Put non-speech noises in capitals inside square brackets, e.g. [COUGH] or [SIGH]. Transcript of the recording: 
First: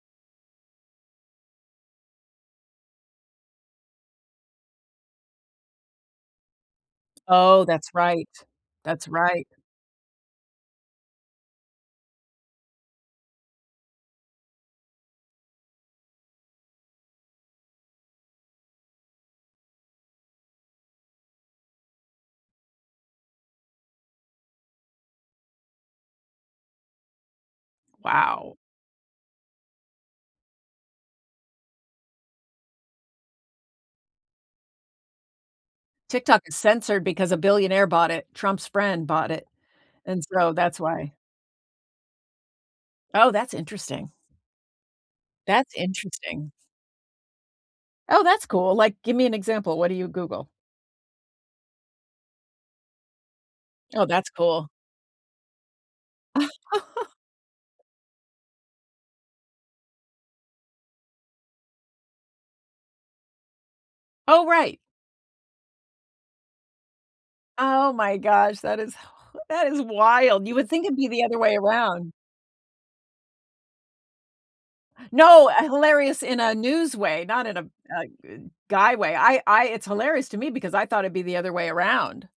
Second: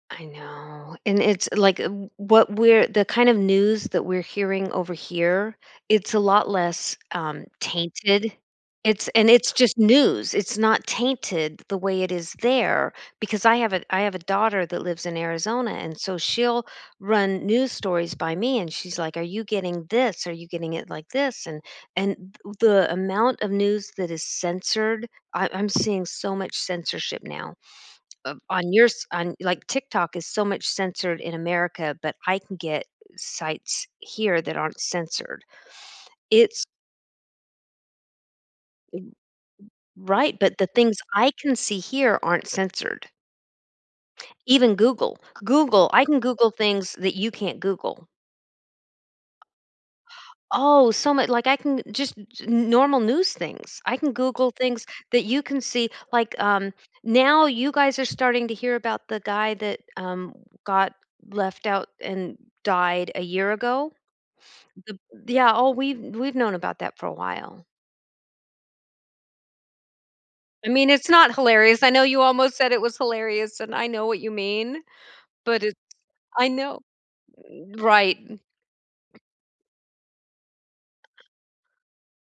I know, and it's like uh, what we're the kind of news that we're hearing over here, it's a lot less, um, Oh, that's right. tainted. That's It's and right. it's just news, it's not tainted the way it is there because I have a I have a daughter that lives in Arizona, and so she'll run news stories by me, and she's like, "Are you getting this? Are you getting it like this and" And th the amount of news that is censored I I'm seeing so much censorship now. Of Wow. on yours on, like, TikTok is so much censored in America, but I can get sites here that aren't censored. TikTok is It's censored because a billionaire bought it. Trump's Eh, eh, friend bought it, and right, so but the that's things why. I can see here aren't censored. Oh, that's interesting. Even Google. That's Google I can Google interesting. things that you can't Google. Oh, that's cool, like, give me an example. What do you Google? Oh, so mu like, I can, eh, just n normal news things, I Oh, can that's Google cool. things that you can see like, um, [LAUGHS] now you guys are starting to hear about the guy that, um, got left out and died a year ago. Oh, right. Th Yeah, oh, we've we've known about that for a while. Oh my gosh, that is hi that is wild, you would I think mean, it'd be it's the not other way hilarious, I know around. you almost said it was hilarious, and I know what you mean. No, eh, But it hilarious in I a know news way, not in a a right. eh, guy way, I I it's hilarious to me because I thought it'd be the other way around.